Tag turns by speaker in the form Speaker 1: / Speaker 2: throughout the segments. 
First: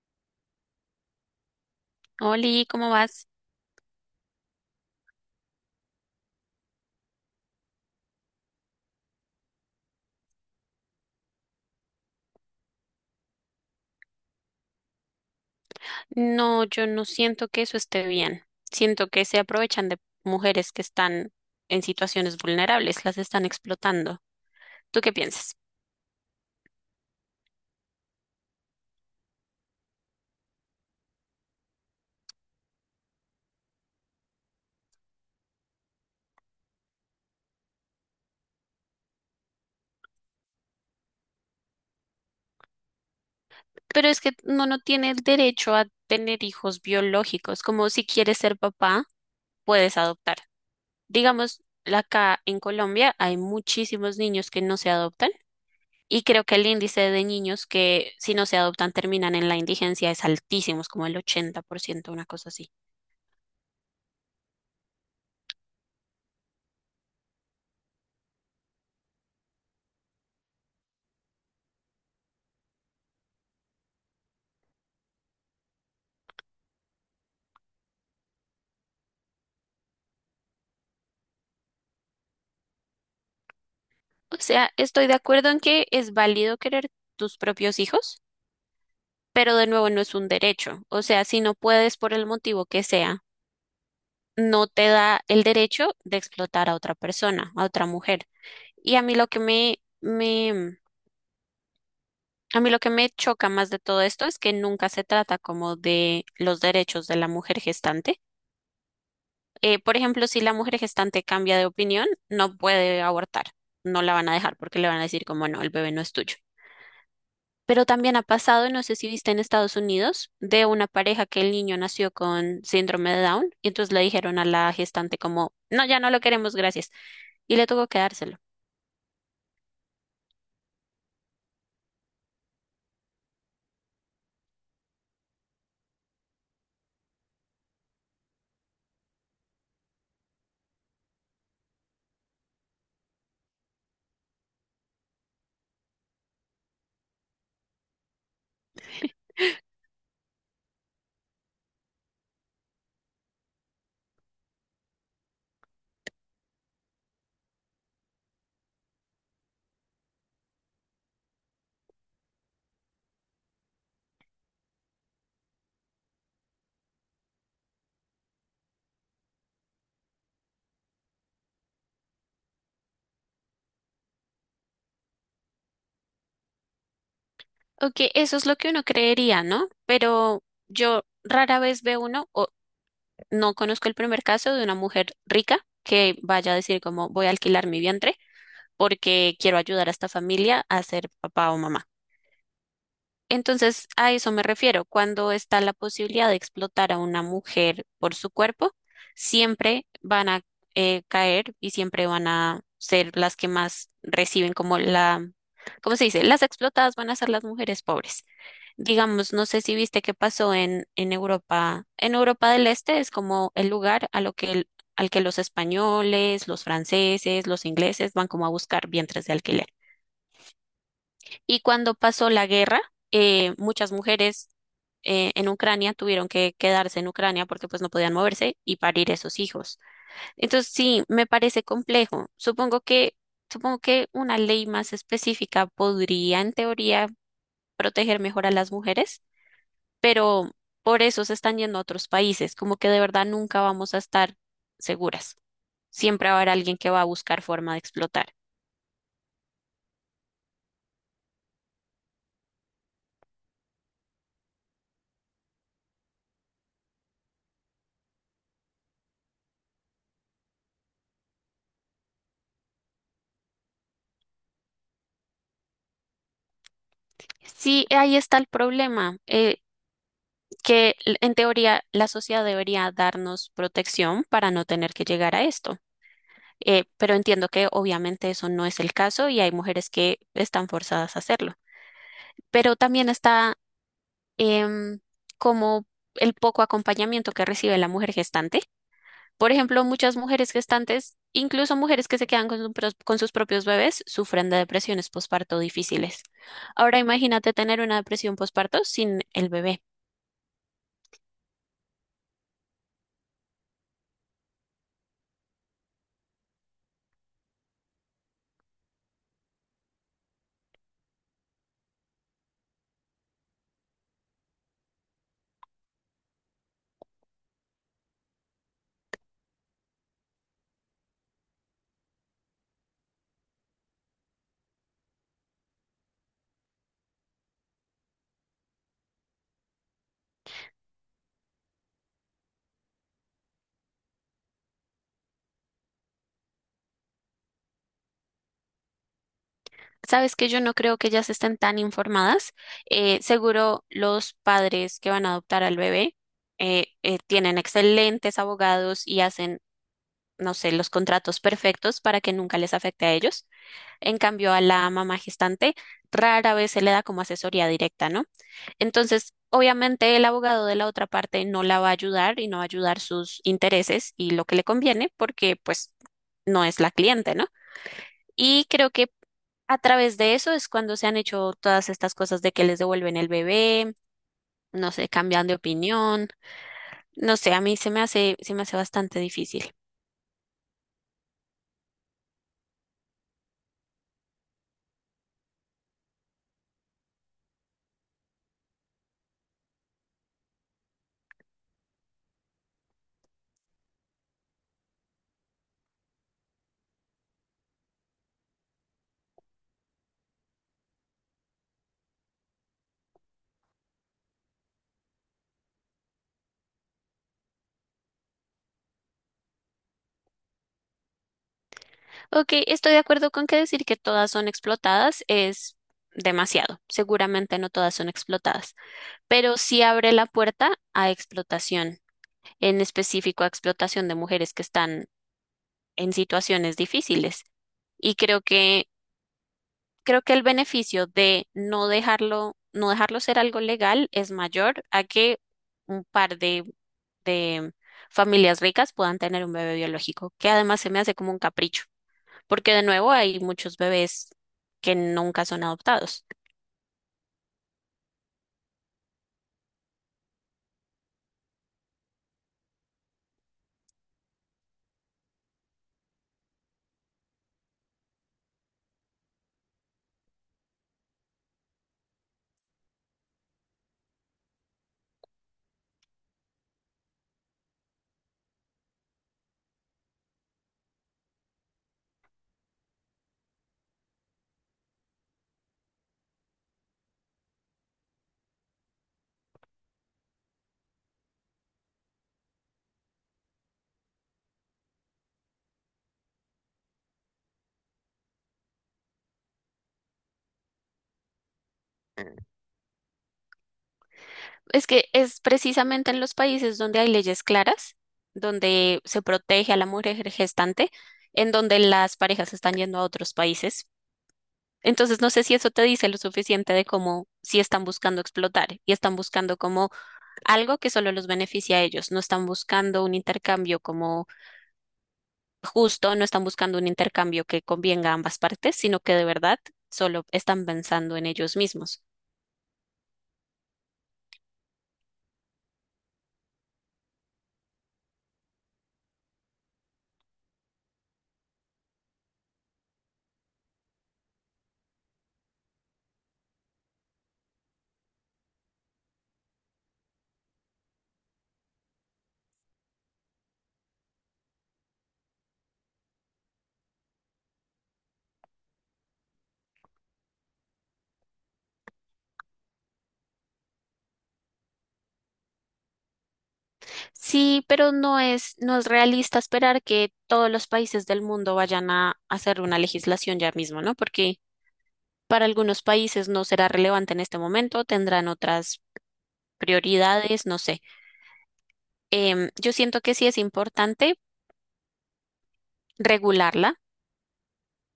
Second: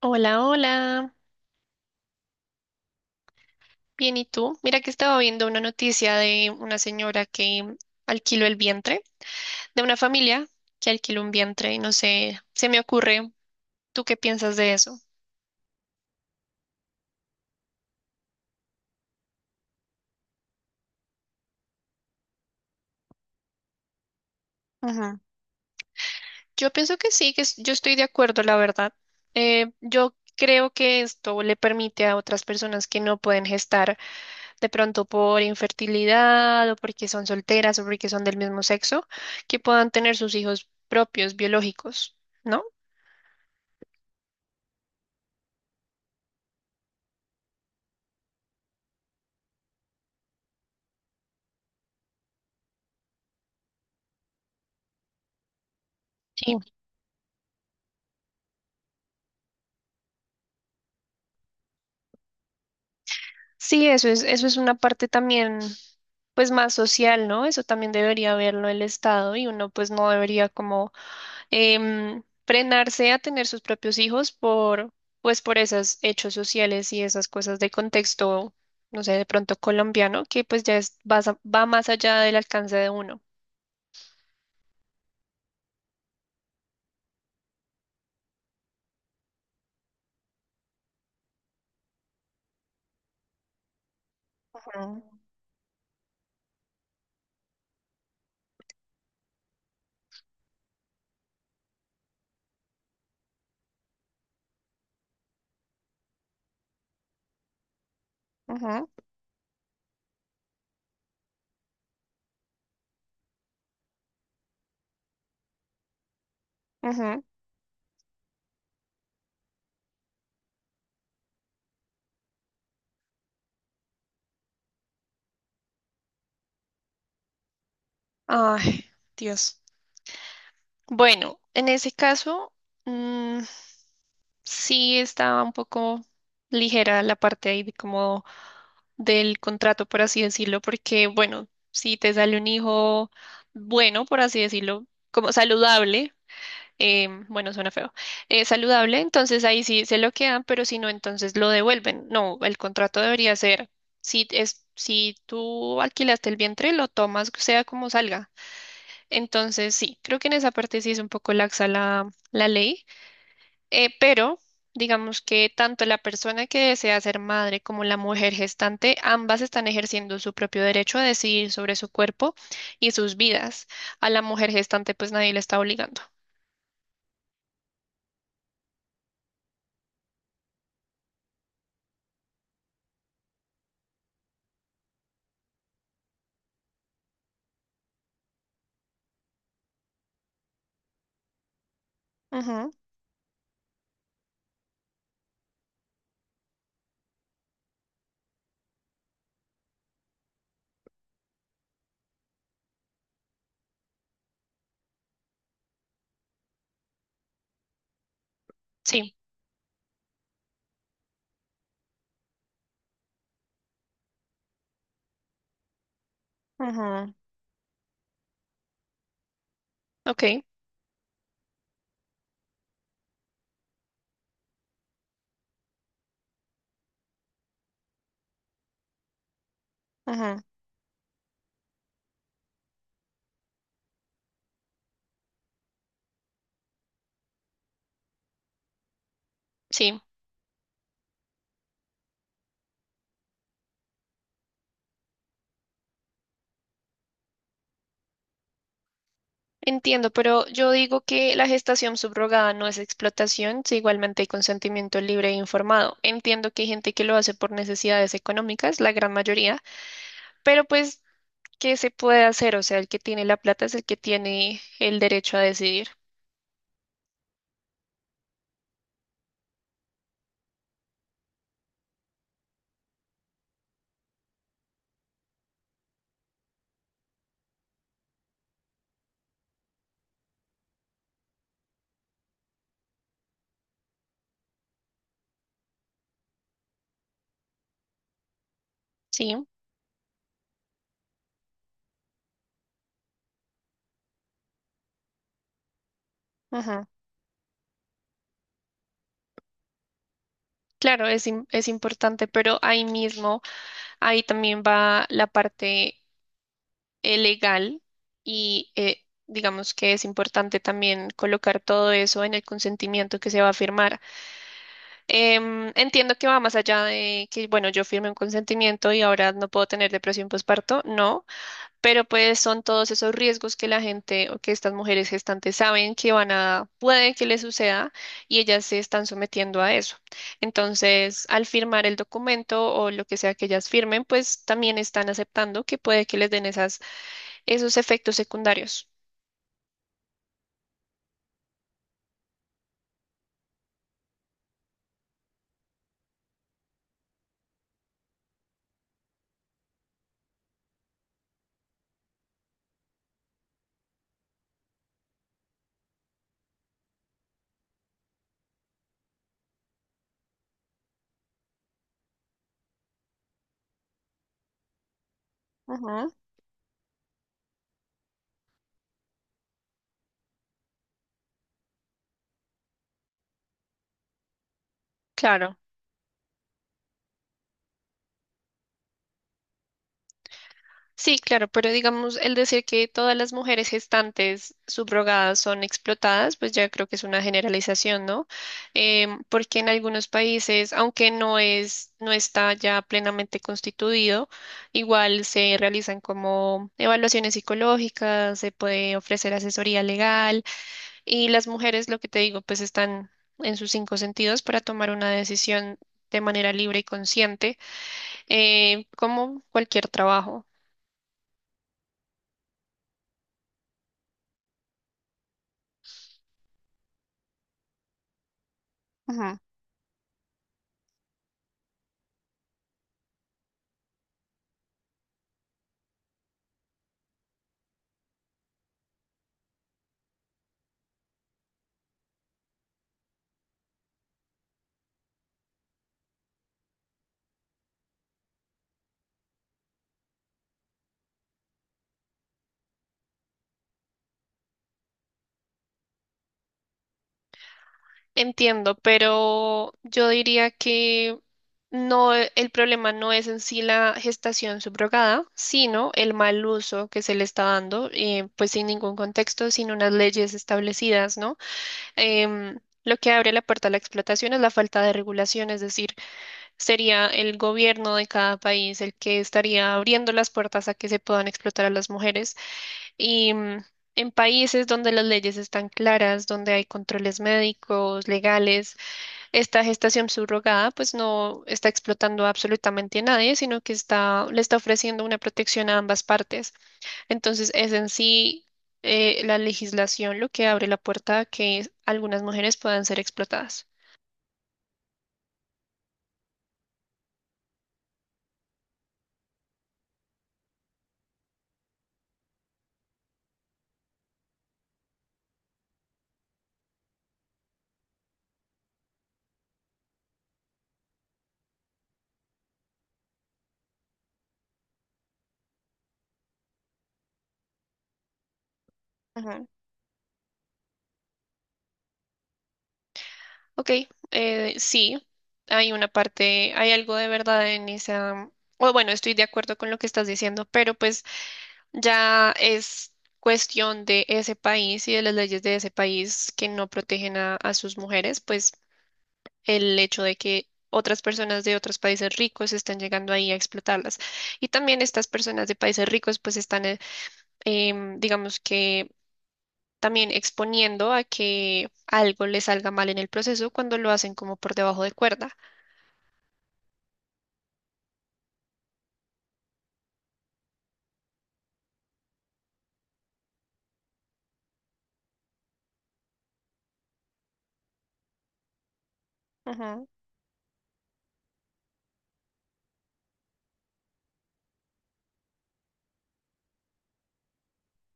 Speaker 1: Hola, hola.
Speaker 2: Oli, ¿cómo vas?
Speaker 1: Bien, ¿y tú? Mira que estaba viendo una noticia de una señora que alquiló el vientre, de una familia que alquiló un vientre, y no sé, se me ocurre, ¿tú qué piensas de eso?
Speaker 2: No, yo no siento que eso esté bien. Siento que se aprovechan de mujeres que están en situaciones vulnerables, las están explotando. ¿Tú qué
Speaker 1: Ujú.
Speaker 2: piensas?
Speaker 1: Yo pienso que sí, que yo estoy de acuerdo, la verdad. Yo creo que esto le permite a otras personas que no pueden gestar de pronto por infertilidad o porque son solteras o porque son del mismo sexo, que puedan tener sus hijos propios, biológicos, ¿no?
Speaker 2: Pero es que uno no tiene el derecho a tener hijos biológicos, como si quieres ser papá, puedes adoptar. Digamos, la acá en Colombia hay muchísimos niños que no se adoptan. Y creo que
Speaker 1: Sí.
Speaker 2: el índice de niños que si no se adoptan terminan en la indigencia es altísimo, es como el 80%, una cosa así.
Speaker 1: Sí, eso es una parte también, pues más social, ¿no? Eso también debería verlo el Estado y uno pues no debería como frenarse a tener sus propios hijos por, pues por esos hechos sociales y esas cosas de contexto, no sé, de pronto colombiano, que pues ya es, va más allá del alcance de uno.
Speaker 2: O sea, estoy de acuerdo en que es válido querer tus propios hijos, pero de nuevo no es un derecho. O sea, si no puedes por el motivo que sea, no te da
Speaker 1: Mm.
Speaker 2: el derecho de explotar a otra persona, a otra mujer. Y a mí lo que a mí lo que me choca más de todo esto es que nunca se trata como de los derechos de la mujer gestante.
Speaker 1: Ujú,
Speaker 2: Por ejemplo, si la mujer gestante cambia de opinión, no puede abortar. No la van a dejar porque le van a decir como no, el bebé no es tuyo.
Speaker 1: ujú.
Speaker 2: Pero también ha pasado, no sé si viste en Estados Unidos, de una pareja que el niño nació con síndrome de Down y entonces le dijeron a la gestante como, no, ya no lo queremos, gracias. Y le tuvo que dárselo.
Speaker 1: Ay, Dios. Bueno, en ese caso, mm, sí, estaba un poco ligera la parte ahí de como del contrato, por así decirlo, porque bueno, si te sale un hijo bueno, por así decirlo, como saludable, bueno, suena feo, saludable, entonces ahí sí se lo quedan, pero si no, entonces lo devuelven. No, el contrato debería ser, si tú alquilaste el vientre, lo tomas, sea como salga. Entonces sí, creo que en esa parte sí es un poco laxa la ley. Pero digamos que tanto la persona que desea ser madre como la mujer gestante, ambas están ejerciendo su propio derecho a decidir sobre su cuerpo y sus vidas. A la mujer gestante pues nadie le está obligando.
Speaker 2: Ok, eso es lo que uno creería, ¿no? Pero yo rara vez veo uno, o no conozco el primer caso de una mujer rica que vaya a decir como voy a alquilar mi vientre porque quiero ayudar a esta familia a ser papá o mamá.
Speaker 1: Ujú.
Speaker 2: Entonces, a eso me refiero. Cuando está la posibilidad de explotar a una mujer por su cuerpo, siempre van a caer, y siempre van a ser las que más reciben como la, ¿cómo se dice? Las explotadas van a ser las mujeres pobres.
Speaker 1: Sí.
Speaker 2: Digamos, no sé si viste qué pasó en Europa. En Europa del Este es como el lugar a lo que al que los españoles, los
Speaker 1: Ujú.
Speaker 2: franceses, los ingleses van como a buscar vientres de alquiler.
Speaker 1: Ok.
Speaker 2: Y cuando pasó la guerra, muchas mujeres en Ucrania tuvieron que quedarse en Ucrania porque pues no podían moverse y parir esos hijos.
Speaker 1: Ujú.
Speaker 2: Entonces sí, me parece complejo. Supongo que una ley más específica podría en teoría proteger mejor a las mujeres,
Speaker 1: Sí.
Speaker 2: pero por eso se están yendo a otros países, como que de verdad nunca vamos a estar seguras. Siempre va a haber alguien que va a buscar forma de explotar.
Speaker 1: Entiendo, pero yo digo que la gestación subrogada no es explotación, si igualmente hay consentimiento libre e informado. Entiendo que hay gente que lo hace por necesidades económicas, la gran mayoría, pero pues, ¿qué se puede hacer? O sea, el que tiene la plata es el que tiene el derecho a decidir.
Speaker 2: Sí, ahí está el problema. En teoría la sociedad debería darnos protección para no tener que llegar a esto. Pero entiendo que obviamente eso no es el caso y hay mujeres que están forzadas a hacerlo. Pero también está em, como el poco acompañamiento que recibe la mujer gestante.
Speaker 1: Sí,
Speaker 2: Por ejemplo, muchas mujeres gestantes, incluso mujeres que se quedan con, con sus propios bebés, sufren de depresiones posparto difíciles.
Speaker 1: ujú.
Speaker 2: Ahora imagínate tener una depresión posparto sin el bebé.
Speaker 1: Claro, es importante, pero ahí mismo, ahí también va la parte legal y digamos que es importante también colocar todo eso en el consentimiento que se va a firmar. Entiendo que va más allá de que, bueno, yo firme un consentimiento y ahora no puedo tener depresión postparto, no, pero pues son todos esos riesgos que la gente o que estas mujeres gestantes saben que van a, puede que les suceda y ellas se están sometiendo a eso. Entonces, al firmar el documento o lo que sea que ellas firmen, pues también están aceptando que puede que les den esas, esos efectos secundarios.
Speaker 2: Sabes que yo no creo que ellas estén tan informadas. Seguro los padres que van a adoptar al bebé tienen excelentes abogados y hacen, no sé, los contratos perfectos para que nunca les afecte a ellos. En cambio, a la mamá gestante rara vez se le da como asesoría directa, ¿no? Entonces, obviamente el abogado de la otra parte no la va a ayudar y no va a ayudar sus intereses y lo que le conviene porque pues
Speaker 1: Ujú.
Speaker 2: no es la cliente, ¿no? Y creo que a través de eso es cuando se han hecho todas estas cosas de que les devuelven el bebé, no sé, cambian de
Speaker 1: Claro.
Speaker 2: opinión. No sé, a mí se me hace bastante difícil.
Speaker 1: Sí, claro, pero digamos, el decir que todas las mujeres gestantes subrogadas son explotadas, pues ya creo que es una generalización, ¿no? Porque en algunos países, aunque no es, no está ya plenamente constituido, igual se realizan como evaluaciones psicológicas, se puede ofrecer asesoría legal y las mujeres, lo que te digo, pues están en sus cinco sentidos para tomar una decisión de manera libre y consciente, como cualquier trabajo.
Speaker 2: Ok, estoy de acuerdo con que decir que todas son explotadas es demasiado. Seguramente no todas son explotadas, pero sí abre la puerta a explotación, en específico a explotación de mujeres que están en situaciones difíciles. Y creo que creo que el beneficio de no dejarlo ser algo legal es mayor a que un par de familias ricas puedan tener un bebé biológico, que además se me hace como un capricho, porque de nuevo hay muchos bebés que nunca son adoptados.
Speaker 1: Entiendo, pero yo diría que no, el problema no es en sí la gestación subrogada, sino el mal uso que se le está dando, pues sin ningún contexto, sin unas leyes establecidas, ¿no? Lo que abre la puerta a la explotación es la falta de regulación, es decir, sería el gobierno de cada país el que estaría abriendo las puertas a que se puedan explotar a las mujeres y en países donde las leyes están claras, donde hay controles médicos, legales, esta gestación subrogada pues no está explotando absolutamente a nadie, sino que está, le está ofreciendo una protección a ambas partes. Entonces es en sí la legislación lo que abre la puerta a que algunas mujeres puedan ser explotadas.
Speaker 2: Es que es precisamente en los países donde hay leyes claras, donde se protege a la mujer gestante, en donde las parejas están yendo a otros países. Entonces, no sé si eso te dice lo suficiente de cómo si están buscando explotar y están buscando como algo que solo los beneficia a ellos, no están buscando un intercambio como justo, no están buscando un intercambio que convenga a ambas partes, sino que de
Speaker 1: Ujú.
Speaker 2: verdad solo están pensando en ellos mismos.
Speaker 1: Ok, sí, hay una parte, hay algo de verdad en esa, o bueno, estoy de acuerdo con lo que estás diciendo, pero pues ya es cuestión de ese país y de las leyes de ese país que no protegen a sus mujeres, pues el hecho de que otras personas de otros países ricos están llegando ahí a explotarlas. Y también estas personas de países ricos pues están, digamos que también exponiendo a que algo les salga mal en el proceso cuando lo hacen como por debajo de cuerda.
Speaker 2: Sí, pero no es realista esperar que todos los países del mundo vayan a hacer una legislación ya mismo, ¿no? Porque para algunos países no será relevante en este momento, tendrán otras
Speaker 1: Ujú.
Speaker 2: prioridades, no sé. Yo siento que sí es importante regularla,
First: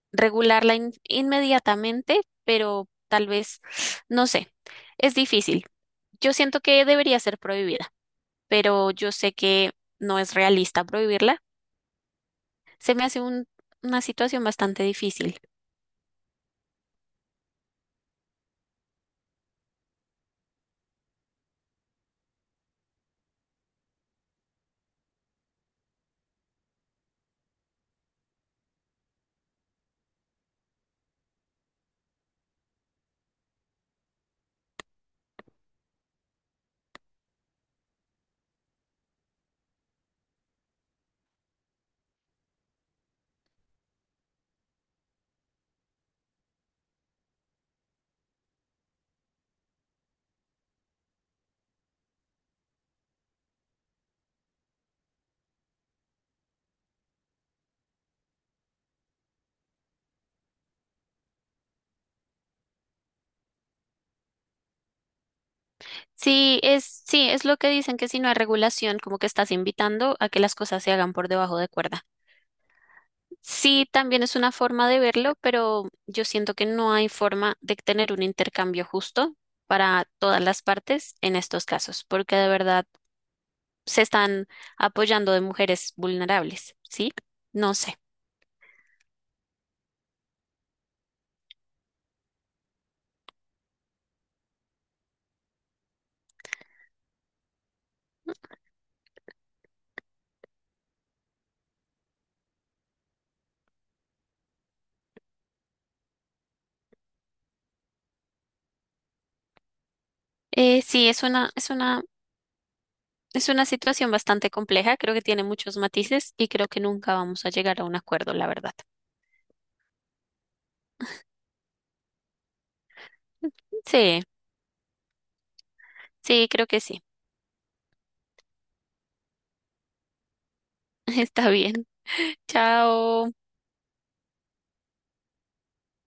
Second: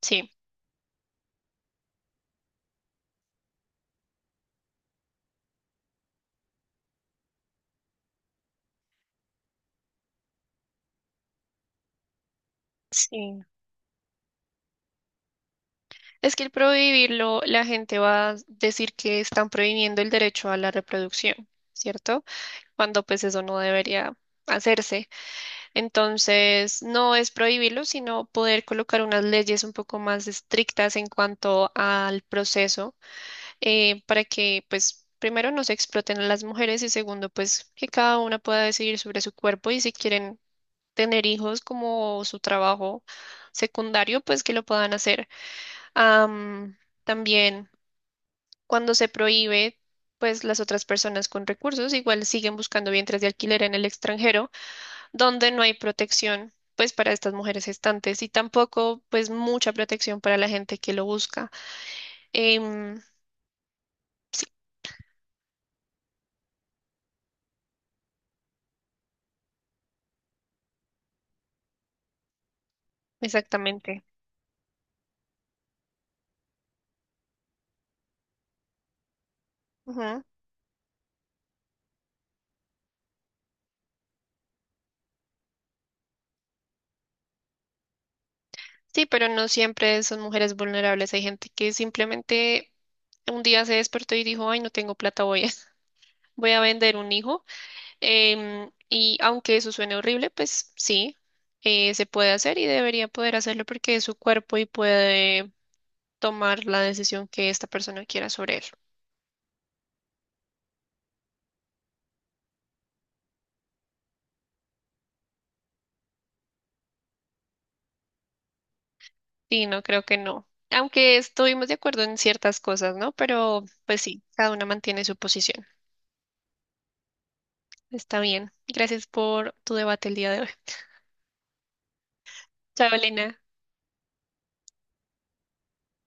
Speaker 1: Sí.
Speaker 2: regularla inmediatamente, pero tal vez, no sé, es difícil. Yo siento que debería ser prohibida, pero yo sé que no es realista prohibirla. Se me hace
Speaker 1: Sí.
Speaker 2: una situación bastante difícil.
Speaker 1: Es que el prohibirlo, la gente va a decir que están prohibiendo el derecho a la reproducción, ¿cierto? Cuando pues eso no debería hacerse. Entonces, no es prohibirlo, sino poder colocar unas leyes un poco más estrictas en cuanto al proceso, para que pues primero no se exploten a las mujeres y segundo pues que cada una pueda decidir sobre su cuerpo y si quieren tener hijos como su trabajo secundario, pues que lo puedan hacer. Am, También cuando se prohíbe, pues las otras personas con recursos igual siguen buscando vientres de alquiler en el extranjero, donde no hay protección, pues para estas mujeres gestantes y tampoco, pues mucha protección para la gente que lo busca. Em,
Speaker 2: Sí, es lo que dicen que si no hay regulación, como que estás invitando a que las cosas se hagan por debajo de cuerda. Sí,
Speaker 1: Exactamente.
Speaker 2: también es una forma de verlo, pero yo siento que no hay forma de tener un intercambio justo para
Speaker 1: Ujú.
Speaker 2: todas las partes en estos casos, porque de verdad se están apoyando de mujeres vulnerables, ¿sí? No sé.
Speaker 1: Sí, pero no siempre son mujeres vulnerables. Hay gente que simplemente un día se despertó y dijo, ay, no tengo plata, voy a vender un hijo. Y aunque eso suene horrible, pues sí, se puede hacer y debería poder hacerlo porque es su cuerpo y puede tomar la decisión que esta persona quiera sobre él.
Speaker 2: Eh, sí, es una, es una, es una situación bastante compleja, creo que tiene muchos matices y creo que nunca vamos a llegar a un acuerdo, la verdad.
Speaker 1: Y no creo que no. Aunque estuvimos de acuerdo en ciertas cosas, ¿no? Pero pues sí,
Speaker 2: Sí,
Speaker 1: cada una mantiene su posición.
Speaker 2: sí, creo que sí.
Speaker 1: Está bien. Gracias por tu debate el día de hoy.
Speaker 2: Está bien.
Speaker 1: Chao, Elena.
Speaker 2: Chao.